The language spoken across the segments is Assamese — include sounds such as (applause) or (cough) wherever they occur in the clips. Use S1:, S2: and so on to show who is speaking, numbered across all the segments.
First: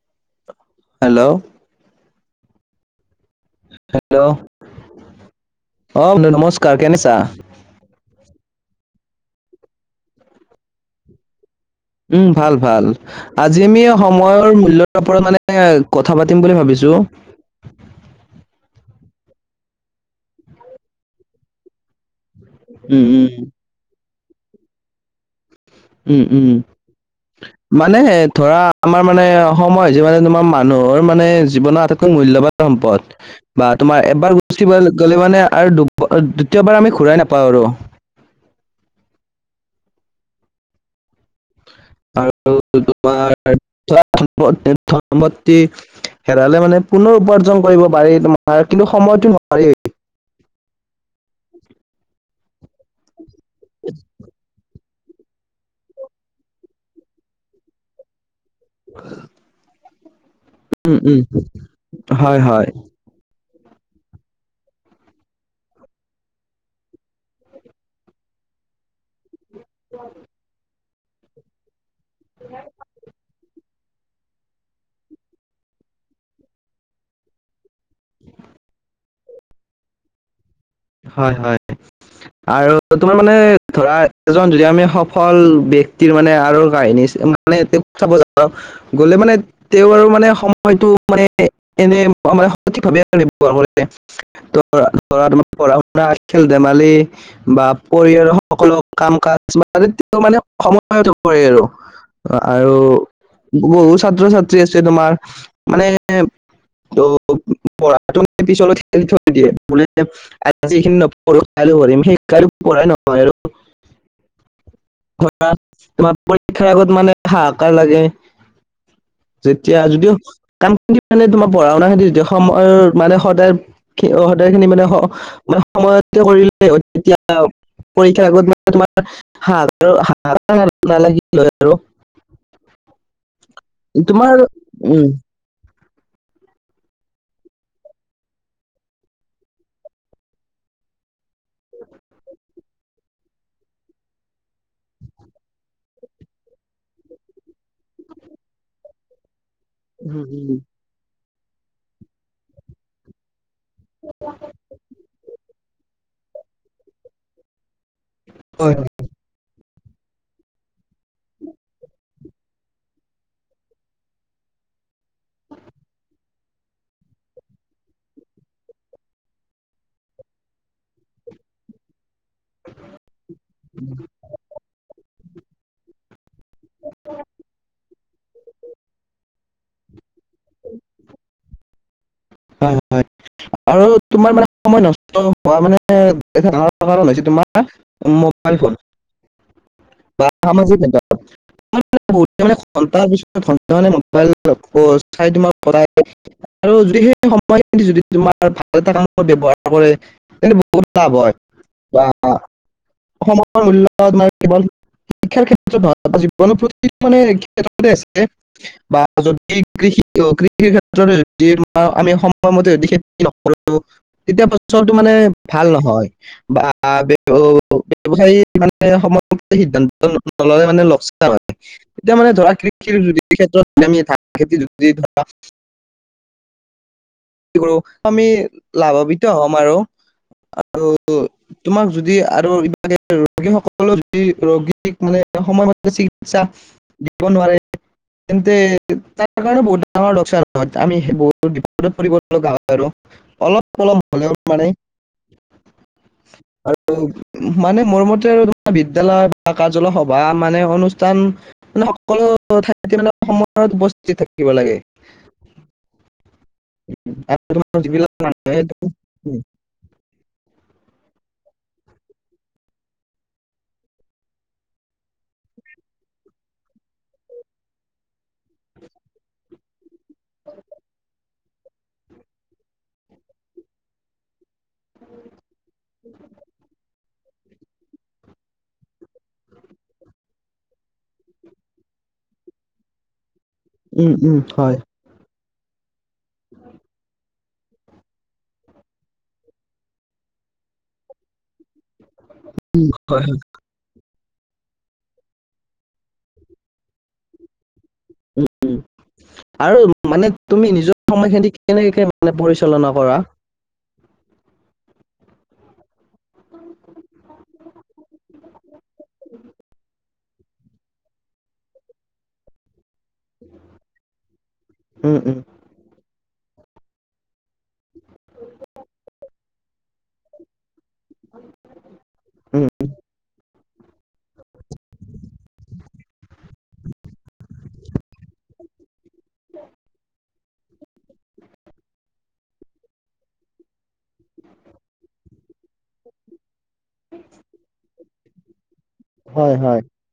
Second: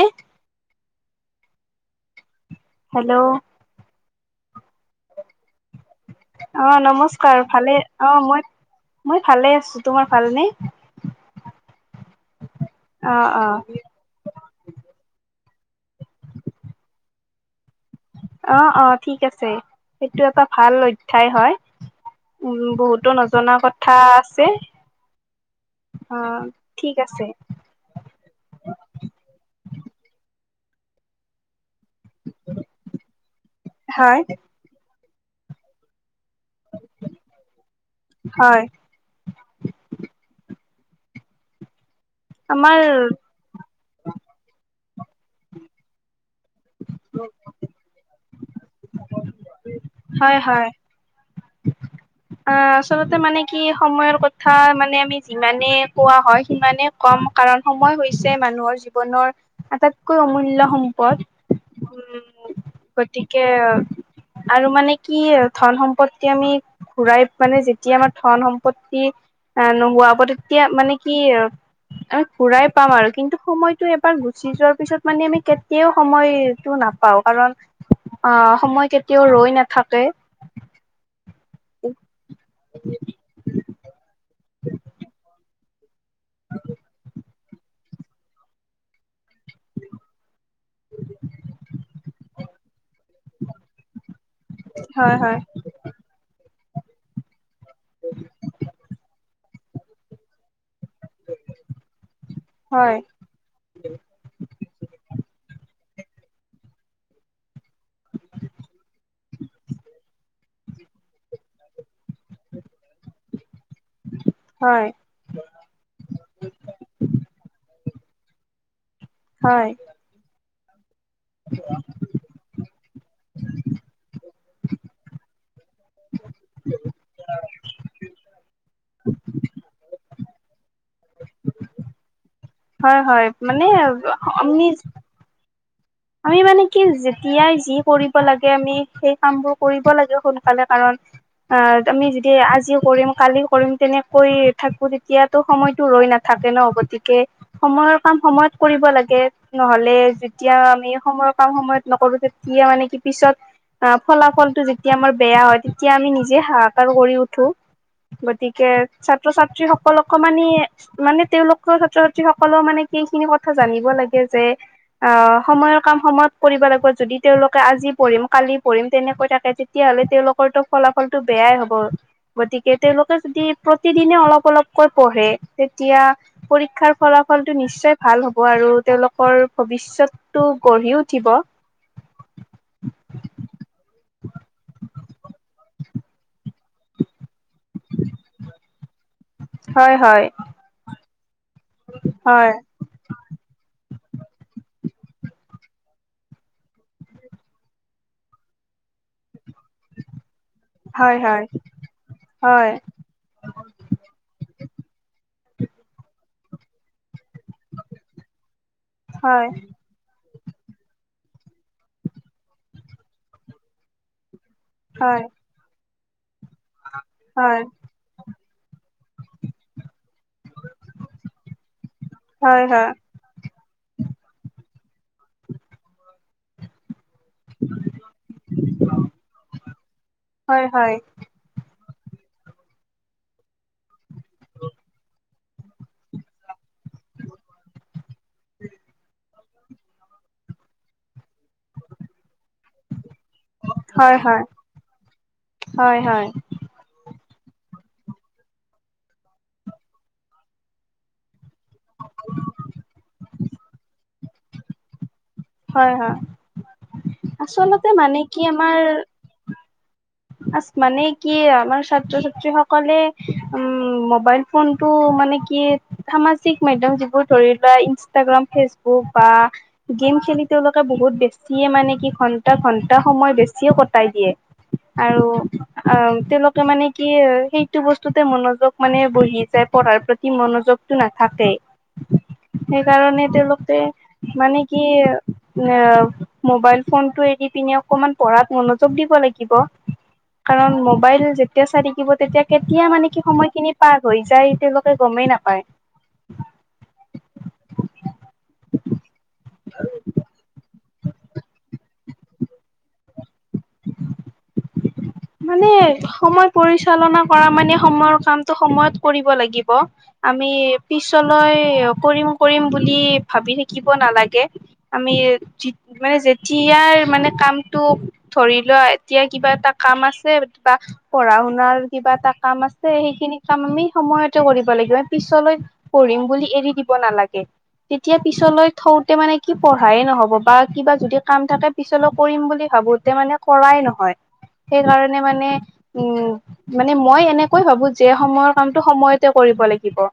S1: এ
S2: হেল্ল'
S1: হেল্ল'
S2: হেল্ল' অ বন্ধু
S1: অ
S2: নমস্কাৰ কেনে আছা
S1: নমস্কাৰ। ভালে, অ মই মই ভালে আছো। তোমাৰ ভালনে?
S2: উম ভাল ভাল।
S1: অ অ
S2: আজি আমি সময়ৰ মু- (unintelligible) ওপৰত মানে কথা পাতিম বুলি ভাবিছো
S1: অ অ ঠিক আছে সেইটো এটা ভাল অধ্যায় হয়। উম বহুতো নজনা কথা আছে। অ
S2: উম উম
S1: ঠিক আছে
S2: মানে ধৰা আমাৰ মানে সময় যে মানে তোমাৰ ম- নহৰ মানুহৰ মানে জীৱনৰ আটাইতকৈ মূল্যবান সম্পদ বা তোমাৰ
S1: হয়
S2: এবাৰ গুছি গ'ল গলে মানে আৰু দু দ্বিতীয়বাৰ আমি ঘূৰাই নাপাওঁ আৰু।
S1: হয় আমাৰ
S2: (unintelligible) হেৰালে মানে পুনৰ উপাৰ্জন কৰিব পাৰি তোমা- মাৰ কিন্তু সময়তটো নোৱাৰি
S1: হয় হয় অ আচলতে মানে কি সময়ৰ কথা মানে আমি যিমানে কোৱা হয় সিমানে কম কাৰণ সময় হৈছ- যে মানুহৰ জীৱনৰ আটাইতকৈ অমূল্য
S2: উম
S1: সম্পদ
S2: উম হয়
S1: উম
S2: হয়।
S1: গতিকে আৰু মানে কি ধন সম্পত্তি আমি ঘুৰাই মানে যেতিয়া আমাৰ ধন সম্পত্তি নোহোৱা হ'ব তেতিয়া মানে কি ঘুৰাই পাম আৰু কিন্তু সময়টো এবাৰ গুচি যোৱাৰ পিছত মানে আমি কেতিয়াও সময়টো নাপাওঁ কাৰণ অহ সময় কেতিয়াও ৰৈ নাথাকে।
S2: হয় হয় আৰু তোমাৰ মানে ধৰা এজন যদি আমি সফল ব্যক্ত- ব্যক্তিৰ মানে আৰু কাহিনী মানে চাব যাওঁ গ'লে মানে তেওঁ আৰু মানে সময়টো মানে এনে মানে সঠিকভাৱে ব্যৱহাৰ কৰিছে।
S1: হয়
S2: ধৰা
S1: হয়
S2: পঢ়া শুনা খেল ধেমালি বা পৰিয়ালৰ সকলো কাম কাজ কিছুমান তেওঁ মানে সময়ত কৰে আৰু আৰু
S1: হয়
S2: বহু ছাত্ৰ ছাত্ৰী আছে তোমাৰ। মানে ত পঢ়াটো পিছলৈ থেলি থৈ দিয়ে বোলে যিখিনি নপঢ়ো কাইলৈ পঢ়িম সেই কাইলৈ পঢ়াই নহয় আৰু।
S1: হয়
S2: (unintelligible) তোমাৰ পৰীক্ষাৰ আগত মানে হাহাকাৰ লাগে।
S1: হয়
S2: যেতিয়া যদি কামখিন মানে তোমাৰ পঢ়া শুনা খেতি যদি সময়ৰ মানে সদায় সদায় খিনি মানে সময়তে কৰিলে তেতিয়া (unintelligible)
S1: হয় হয় মানে
S2: তোমাৰ
S1: অমিজ
S2: উম
S1: আমি মানে কি যেতিয়াই যি কৰিব লাগে আমি, সেই কামবোৰ কৰিব লাগে সোনকালে কাৰণ অ আমি যদি আজি কৰিম কালি কৰিম তেনেকৈ থাকো তেতিয়াতো সময়তো ৰৈ নাথাক- থাকে ন গতিকে সময় কাম সময়ত কৰিব লাগে নহলে যেতিয়া সময়ৰ কাম সময়ত নকৰো তেতিয়া মানে কি পিছত আহ ফলাফলটো যেতিয়া আমাৰ বেয়া হয় তেতিয়া আমি নিজে হাহাকাৰ কৰি উঠো। গতিকে
S2: হয়
S1: ছাত্ৰ ছাত্ৰীসক- কলক মানিয়ে মানে তেওঁলোকৰ ছাত্ৰ ছাত্ৰীসকলেও মানে কি খিনি কথা জানিব লাগে যে অ সময়ৰ সময়ত কৰিব লাগিব যদি তেওঁলোকে আজি পঢ়িম কালি পঢ়িম তেনেকৈ থাকে তেতিয়াহ'লে তেওঁলোকতো ফল ফলাফল টো বেয়াই হ'ব। গতিকে তেওঁলোকে যদি প্ৰতিদিনে অলপ অলপকৈ পঢ়ে তেতিয়া পৰীক্ষাৰ ফলাফলটো নিশ্চয় ভাল হ'ব আৰু তেওঁলোকৰ ভৱিষ্যতটো গঢ়ি উঠিব।
S2: হয় হয় আৰু তোমাৰ মানে সময় নষ্ট হোৱা মানে এটা ডাঙৰ কাৰণ হৈছে তোমাৰ মোবাইল ফোন।
S1: হয় হয়।
S2: বা সামাজিক (unintelligible) (unintelligible)
S1: হয়
S2: সময়খিনি যদি তোমাৰ ভাল এটা কামত ব্যৱহাৰ কৰে তেন্তে বহুত লাভ হয় বা
S1: হয়
S2: অসমৰ মূল্য কেৱল শিক্ষাৰ ক্ষেত্ৰত নহয় জীৱনৰ প্ৰতি মানে (unintelligible) আছে বা
S1: হয়
S2: যদি কৃষি কৃষিৰ ক্ষেত্ৰ যদি আমি সময়মতে যদি খেতি নকৰো তেতিয়া ফচলটো মানে
S1: হয়
S2: ভাল নহয়। বা
S1: হয়
S2: ব্যৱহাৰ মানে সম সিদ্ধান্ত নললে মানে লচ হয়। তেতিয়া মানে ধৰা
S1: হয় হয়
S2: কৃষিৰ যদি ক্ষেত্ৰত আমি ধান খেতি যদি ধৰা
S1: (unintelligible)
S2: কি কৰো আমি লাভভিত হম আৰু।
S1: হয়
S2: আৰু
S1: হয়
S2: তোমাক যদি আৰু ৰোগী সকলো ৰোগীক মানে সময়মতে চিকিৎসা দিব নোৱাৰে তেন্তে তাত তাৰ কাৰণে বহুত ডাঙৰ লোকচান হয় আমি সেই বহুত বিপদ পৰিব লগা হয় আৰু। অলপ অলপ
S1: হয়
S2: হ'লেও
S1: হয়
S2: মানে
S1: হয় হয়
S2: আৰু মানে মোৰ মতে আৰু তাৰ বিদ্যালয়ৰ বা কাৰ্যালয় সভা মানে অনুষ্ঠান মানে সকলো ঠাইতে মানে সময়ত উপস্থিত থাকিব লাগে।
S1: হয় হয়
S2: আৰু তোমাৰ
S1: আচলতে
S2: যিবিলাক
S1: মানে কি
S2: মানুহে
S1: আমাৰ আজ মানে কি আমাৰ ছাত্ৰ ছাত্ৰী সকলে উম মোবাইল ফোন টো মানে কি সামাজিক মাধ্যম যিবোৰ ধৰি লোৱা ইনষ্টাগ্ৰাম, ফেচবুক বা গেম খেলি তেওঁলোকে বহুত বেছ- চিয়ে মানে কি ঘন্টা ঘণ্টা সময় বেছিও কটাই দিয়ে। আৰু অ তেওঁলোকে মানে কি সেইটো বস্তুতে মনোযোগ মানে বহি যায় পঢ়াৰ প্ৰতি মনোযোগটো নাথাকে। সেইকাৰণে তেওঁলোকে
S2: উম উম
S1: মানে
S2: হয়
S1: কি এ মোবাইল ফোনটো এৰি পিনে অকমান পঢ়াত মনোযোগ দিব লাগিব। কাৰণ মোবাইল যেতিয়া চাই থাকিব তেতিয়া কেতিয়া মানে কি
S2: হয় হয়
S1: সময়খিনি পাৰ হৈ যায় তেওঁলোকে গমেই নাপায়।
S2: উম। আৰু মানে তুমি নিজৰ সময়খিনি কেনেকে মানে পৰিচালনা কৰা
S1: (inaudible) মানে সময় পৰিচালনা কৰা মানে সময়ৰ কামটো সময়ত কৰিব লাগিব। আমি পিছলৈ কৰিম কৰিম বুলি ভাবি থাকিব নালাগে। আমি
S2: উম উম
S1: মানে যেতিয়াৰ মানে কামটো ধৰি এতিয়া কিবা এটা কাম আছে বা পঢ়া শুনাৰ কিবা এটা কাম আছে সেইখিনি কাম আমি সময়তে কৰিব লাগিব পিছলৈ পঢ়িম বুলি এৰি দিব নালাগে। তেতিয়া পিছলৈ থৌ মানে কি পঢ়াইে নহ'ব বা কিবা যদি কাম থাকে পিছলৈ কৰিম বুলি ভাবো মানে কৰাই নহয় সেইকাৰণে মানে উম মানে মই এনেকৈ ভাবো যে সময়ৰ কামটো সময়তে
S2: হয়
S1: কৰিব
S2: হয়
S1: লাগিব।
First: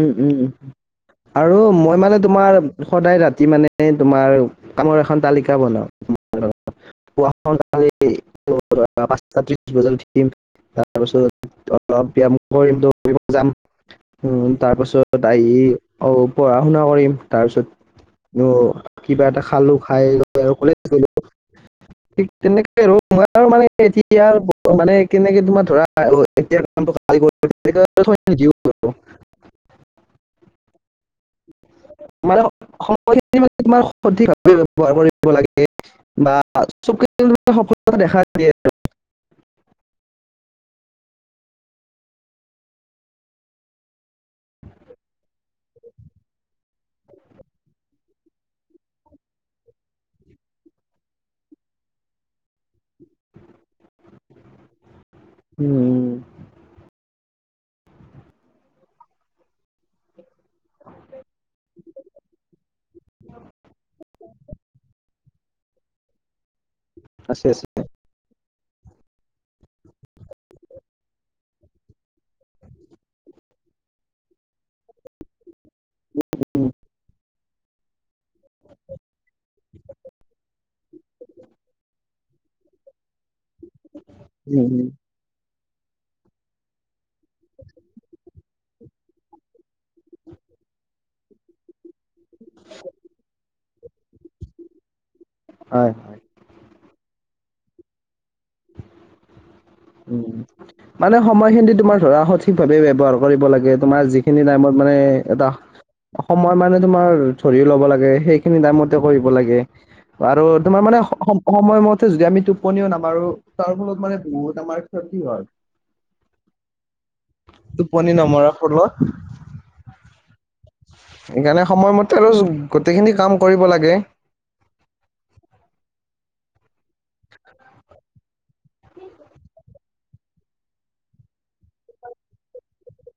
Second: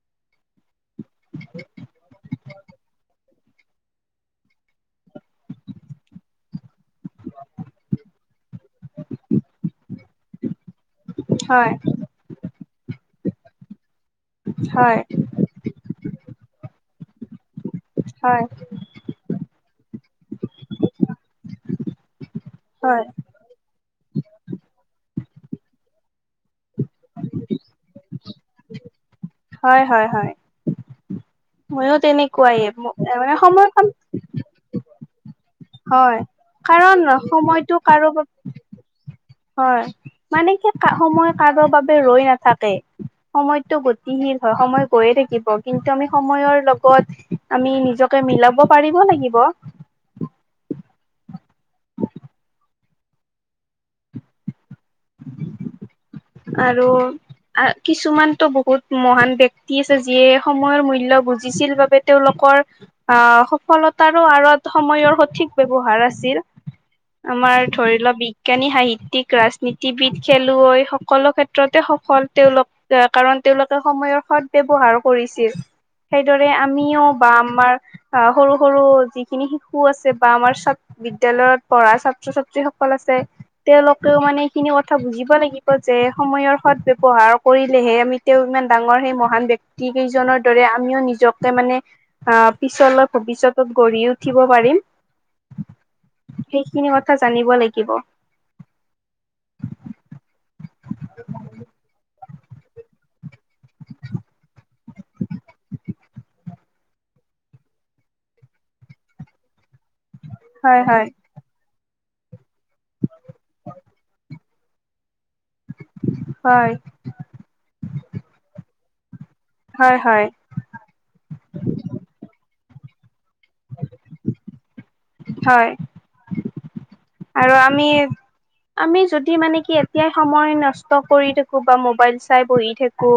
S2: উম উম আৰু মই মানে তোমাৰ সদায় ৰা- মানে তোমাৰ কামৰ এখন তালিকা বনাও পোৱা শুন কালে পাঁচটা ত্ৰিশ বজাত উঠিম। তাৰপিছত
S1: হয়
S2: অলপ ব্যয়াম কৰিম দৌৰিব যাম। উম তাৰ
S1: হয়
S2: পাছত আহি অ পঢ়া শুনা কৰিম তাৰ পিছত
S1: হয়
S2: অ কিবা এটা খালো খাই আৰু কলেজ গলোঁ তেনেকে আৰু
S1: হয়
S2: মই আৰু মানে এতিয়া মানে কেনেকে তোমাৰ ধৰা (unintelligible) অ
S1: হয় হয় হয়। ময়ো
S2: মানে
S1: তেনেকুৱাই মানে
S2: সময়খিনি
S1: সময় কাম
S2: তোমাৰ সঠিকভাৱে ব্যৱহাৰ কৰি কৰিব লাগে
S1: হয়
S2: বা
S1: কাৰণ
S2: চব
S1: সময়টো
S2: সফলতা
S1: কাৰো
S2: দেখা দিয়ে আৰু।
S1: হয় মানে কি সময় কাৰো বাবে ৰৈ নাথাকে। সময়টো গতিশীল হয়, সময় গৈয়ে থাকিব কিন্তু আমি সময়ৰ লগত আমি নিজকে মিলাব পাৰিব লাগিব।
S2: উম উ।
S1: আৰু কিছুমানতো বহুত মহান ব্যক্তি আছে যিয়ে সময়ৰ মূল্য বুজিছিল বাবে তেওঁলোকৰ আহ সফলতাৰো আঁৰত সময়ৰ স- ঠিক ব্যৱহাৰ আছিল
S2: আছে
S1: আমাৰ
S2: আছে।
S1: ধৰি লোৱা বি- বিজ্ঞানী, সাহিত্যিক, ৰাজনীতিবিদ, খেলুৱৈ সকলো ক্ষেত্ৰতে সফল তেওঁলোক আহ কাৰণ তেওঁলোকে সময়ৰ সদ ব্যৱহাৰ কৰিছিল। সেইদৰে আমিও বা আমাৰ সৰু সৰু যিখিনি শিক সু আছে বা আমাৰ বিদ্যালয়ত পঢ়া ছাত্ৰ-ছাত্ৰীসকল আছে। তেওঁলোকেও মানে
S2: উম,
S1: এইখিনি
S2: উম।
S1: কথা বুজিব লাগিব যে সময়ৰ সদ ব্যৱহাৰ কৰিলেহে আমি তেওঁ ইমান ডাঙৰ সেই মহান ব্যক্তি কেইজনৰ দৰে আমিও নিজকে মানে আহ পিছলৈ ভৱিষ্যত গঢ়ি উঠিব পাৰিম।
S2: হয় হয়।
S1: এইখিনি কথা জানিব লাগিব।
S2: উম। মানে সময়খিনি তোমাৰ ধৰা সঠিক ভাৱে ব্যৱহাৰ কৰিব লাগে তোমাৰ যিখিনি টাইমত মানে এটা সময় মানে তোমাৰ ধৰিও ল'ব লাগে সেইখিনি টাইমতে কৰিব লাগে। আৰু তোমাৰ
S1: হয়
S2: মানে
S1: হয়
S2: সময়মতে যদি আমি টোপনিও নামাৰো। তাৰ ফলত মানে বহুত আমাৰ ক্ষতি হয়।
S1: হয়
S2: টোপনি নমৰাৰ ফলত।
S1: হয় হয়।
S2: সেইকাৰণে সময়মতে আৰু গোটেইখিনি কাম কৰিব লাগে।
S1: হয় আৰু আমি আমি যদি মানে কি এতিয়াই সময় নষ্ট কৰি থাকো বা মোবাইল চাই বহি থাকো।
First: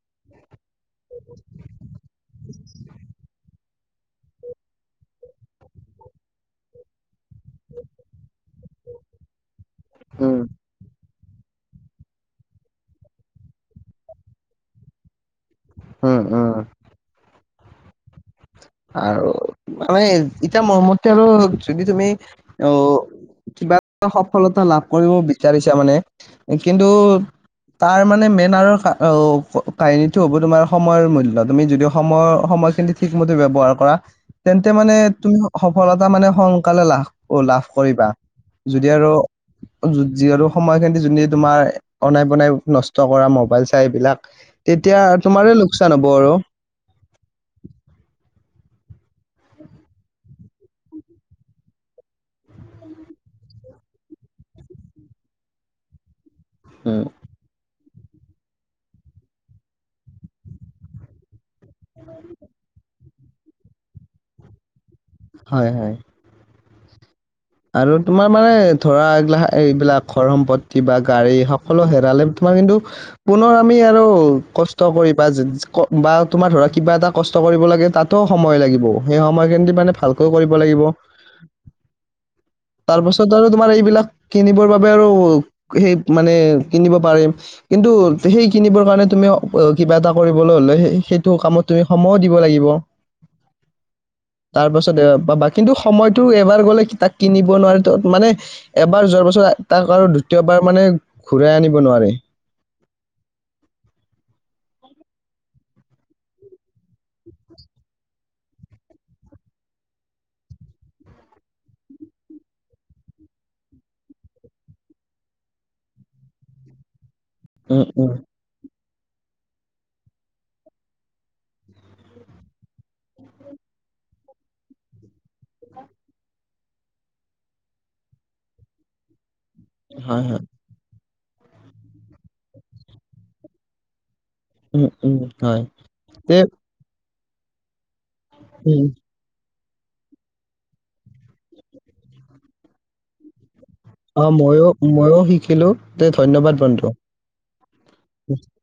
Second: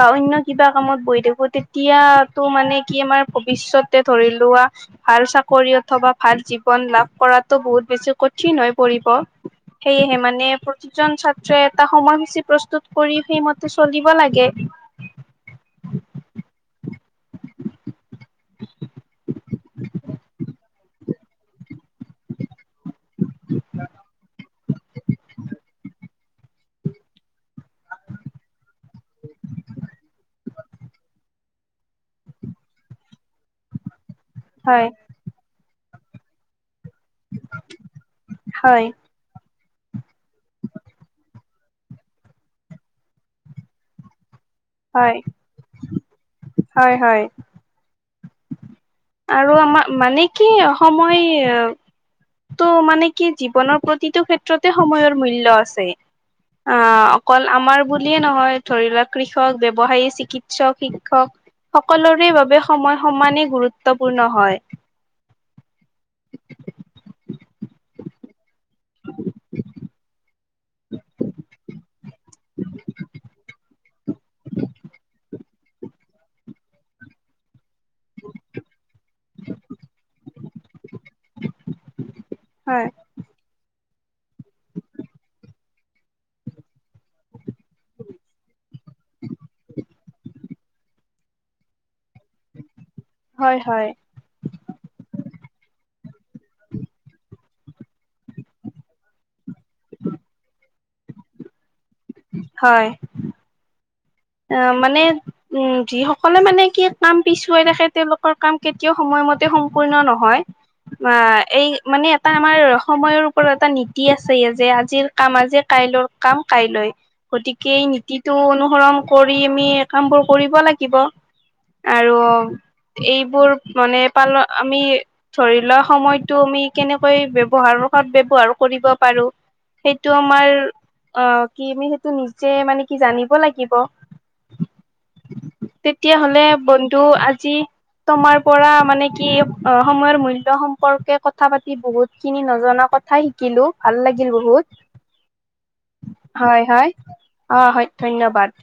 S1: বা অনন্য কিবা কামত বহি থাকো তেতিয়াটো মানে কি আমাৰ ভৱিষ্যতে ধৰি লোৱা ভাল চাকৰি অথবা ভাল জীৱন লাভ কৰাতো বহুত বেছি কঠ- ঠিন হৈ পৰিব সেয়েহে
S2: উম,
S1: মানে প্ৰতিজন ছাত- এটা সময়সূচী প্ৰস্তুত কৰি সেইমতে চলিব লাগে।
S2: উম উম। আৰু মানে ইটা মোৰ মতে আৰু যদি তুমি অ কিবা এটা সফলতা লাভ কৰিব বিচাৰিছা মানে কিন্তু তাৰ মানে মেইন আৰু কাহিনীটো হ'ব তোমাৰ সময়ৰ মূল্য তুমি যদি সময়ৰ সম- সময়খিনি ঠিকমতে ব্যয়হাৰ কৰা তেন্তে
S1: হয়,
S2: মানে তুমি সফলতা মানে সোনকালে লাভ অ লাভ কৰিবা
S1: হয়,
S2: যদি আৰু যি আৰু সময়খিনি যদি তোমাৰ অনাই বনাই নষ্ট কৰা মোবাইল চাই এইবিলাক তেতিয়া
S1: হয়,
S2: তোমাৰে লোকচান হ'ব আৰু
S1: হয়, হয় আৰু আমাৰ মানে কি সময় ত' মানে কি জীৱনৰ প্ৰতিটো ক্ষেত্ৰতে সময়ৰ মূল্য আছে। অ
S2: উম
S1: অকল আমাৰ বুলিয়ে নহয় ধৰি লোৱাক কৃষক ব্যৱসায়ী চিকিৎসক শিক্ষক সকলোৰে বাবে সময় সমানেই গুৰুত্বপূৰ্ণ হয়।
S2: হয় হয়। ধৰত আৰু তোমাৰ মানে ধৰা এইবিল এইবিলাক ঘৰ সম্পত্তি বা গাড়ী সকলো হেৰালে তোমাৰ কিন্তু পুনৰ আমি আৰু কষ্ট কৰিবা বা তোমাৰ ধৰা কিবা এটা কষ্ট কৰিব লাগে। তাতো সময় লাগিব সেই সময়খিনি মানে ভালকৈ কৰিব লাগিব।
S1: হয়
S2: তাৰপাছত আৰু তোমাৰ এইবিলাক কিনিবৰ বাবে আৰু সেই মানে কিনিব পাৰিম কিন্তু সেই কিনিবৰ কাৰণেটো তুমি কিবা এটা কৰিবলৈ হলে সেইটো কামত তুমি সময়ো দিব লাগিব।
S1: হয় হয়
S2: তাৰ পাছত পাবা কিন্তু সময়টো এবাৰ গ'লে তাক কিনিব নোৱাৰে ত মানে এবাৰ যোৱাৰ পাছত তাক আৰু দ্বিতীয়বাৰ মানে ঘূৰাই আনি- নোৱাৰে।
S1: হয় অ মানে উম যিসকলে মানে কি কাম পিছুৱাই ৰাখে তেওঁলোকৰ কাম কেতিয়াও সময় মতে সম্পূৰ্ণ নহয়। অ এই মানে এটা আমাৰ সময়ৰ ওপৰত এটা নীতি আছে যে আজিৰ কাম আজি কা- কাইলৰ কাম কাইলৈ গতিকে
S2: উম
S1: এই
S2: উম
S1: নীতিটো অনুসৰণ কৰি আমি কামবোৰ কৰিব লাগিব আৰু। এইবোৰ মানে পালন আমি ধৰি লোৱা সময়তো আমি কেনেকৈ ব্যৱহাৰ সদ ব্যৱহাৰ কৰিব পাৰোঁ। সেইটো
S2: হয় হয়
S1: আমাৰ অ কি আমি সেইটো নিজে মানে কি জানিব লাগিব।
S2: উম উম হয়
S1: তেতিয়া
S2: তে
S1: হ'লে বন্ধু আজ- যি তোমাৰ পৰা
S2: উম
S1: মানে কি অ সময়ৰ মূল্য সম্পৰ্কে কথা পাতি বহুত খিনি নজনা কথা শিকিলোঁ। ভাল
S2: অ
S1: লাগিল
S2: ময়ো ময়ো শিকিলো তে
S1: বহুত
S2: ধন্যবাদ
S1: হয়
S2: বন্ধু
S1: হয় অ হয় ধন্যবাদ।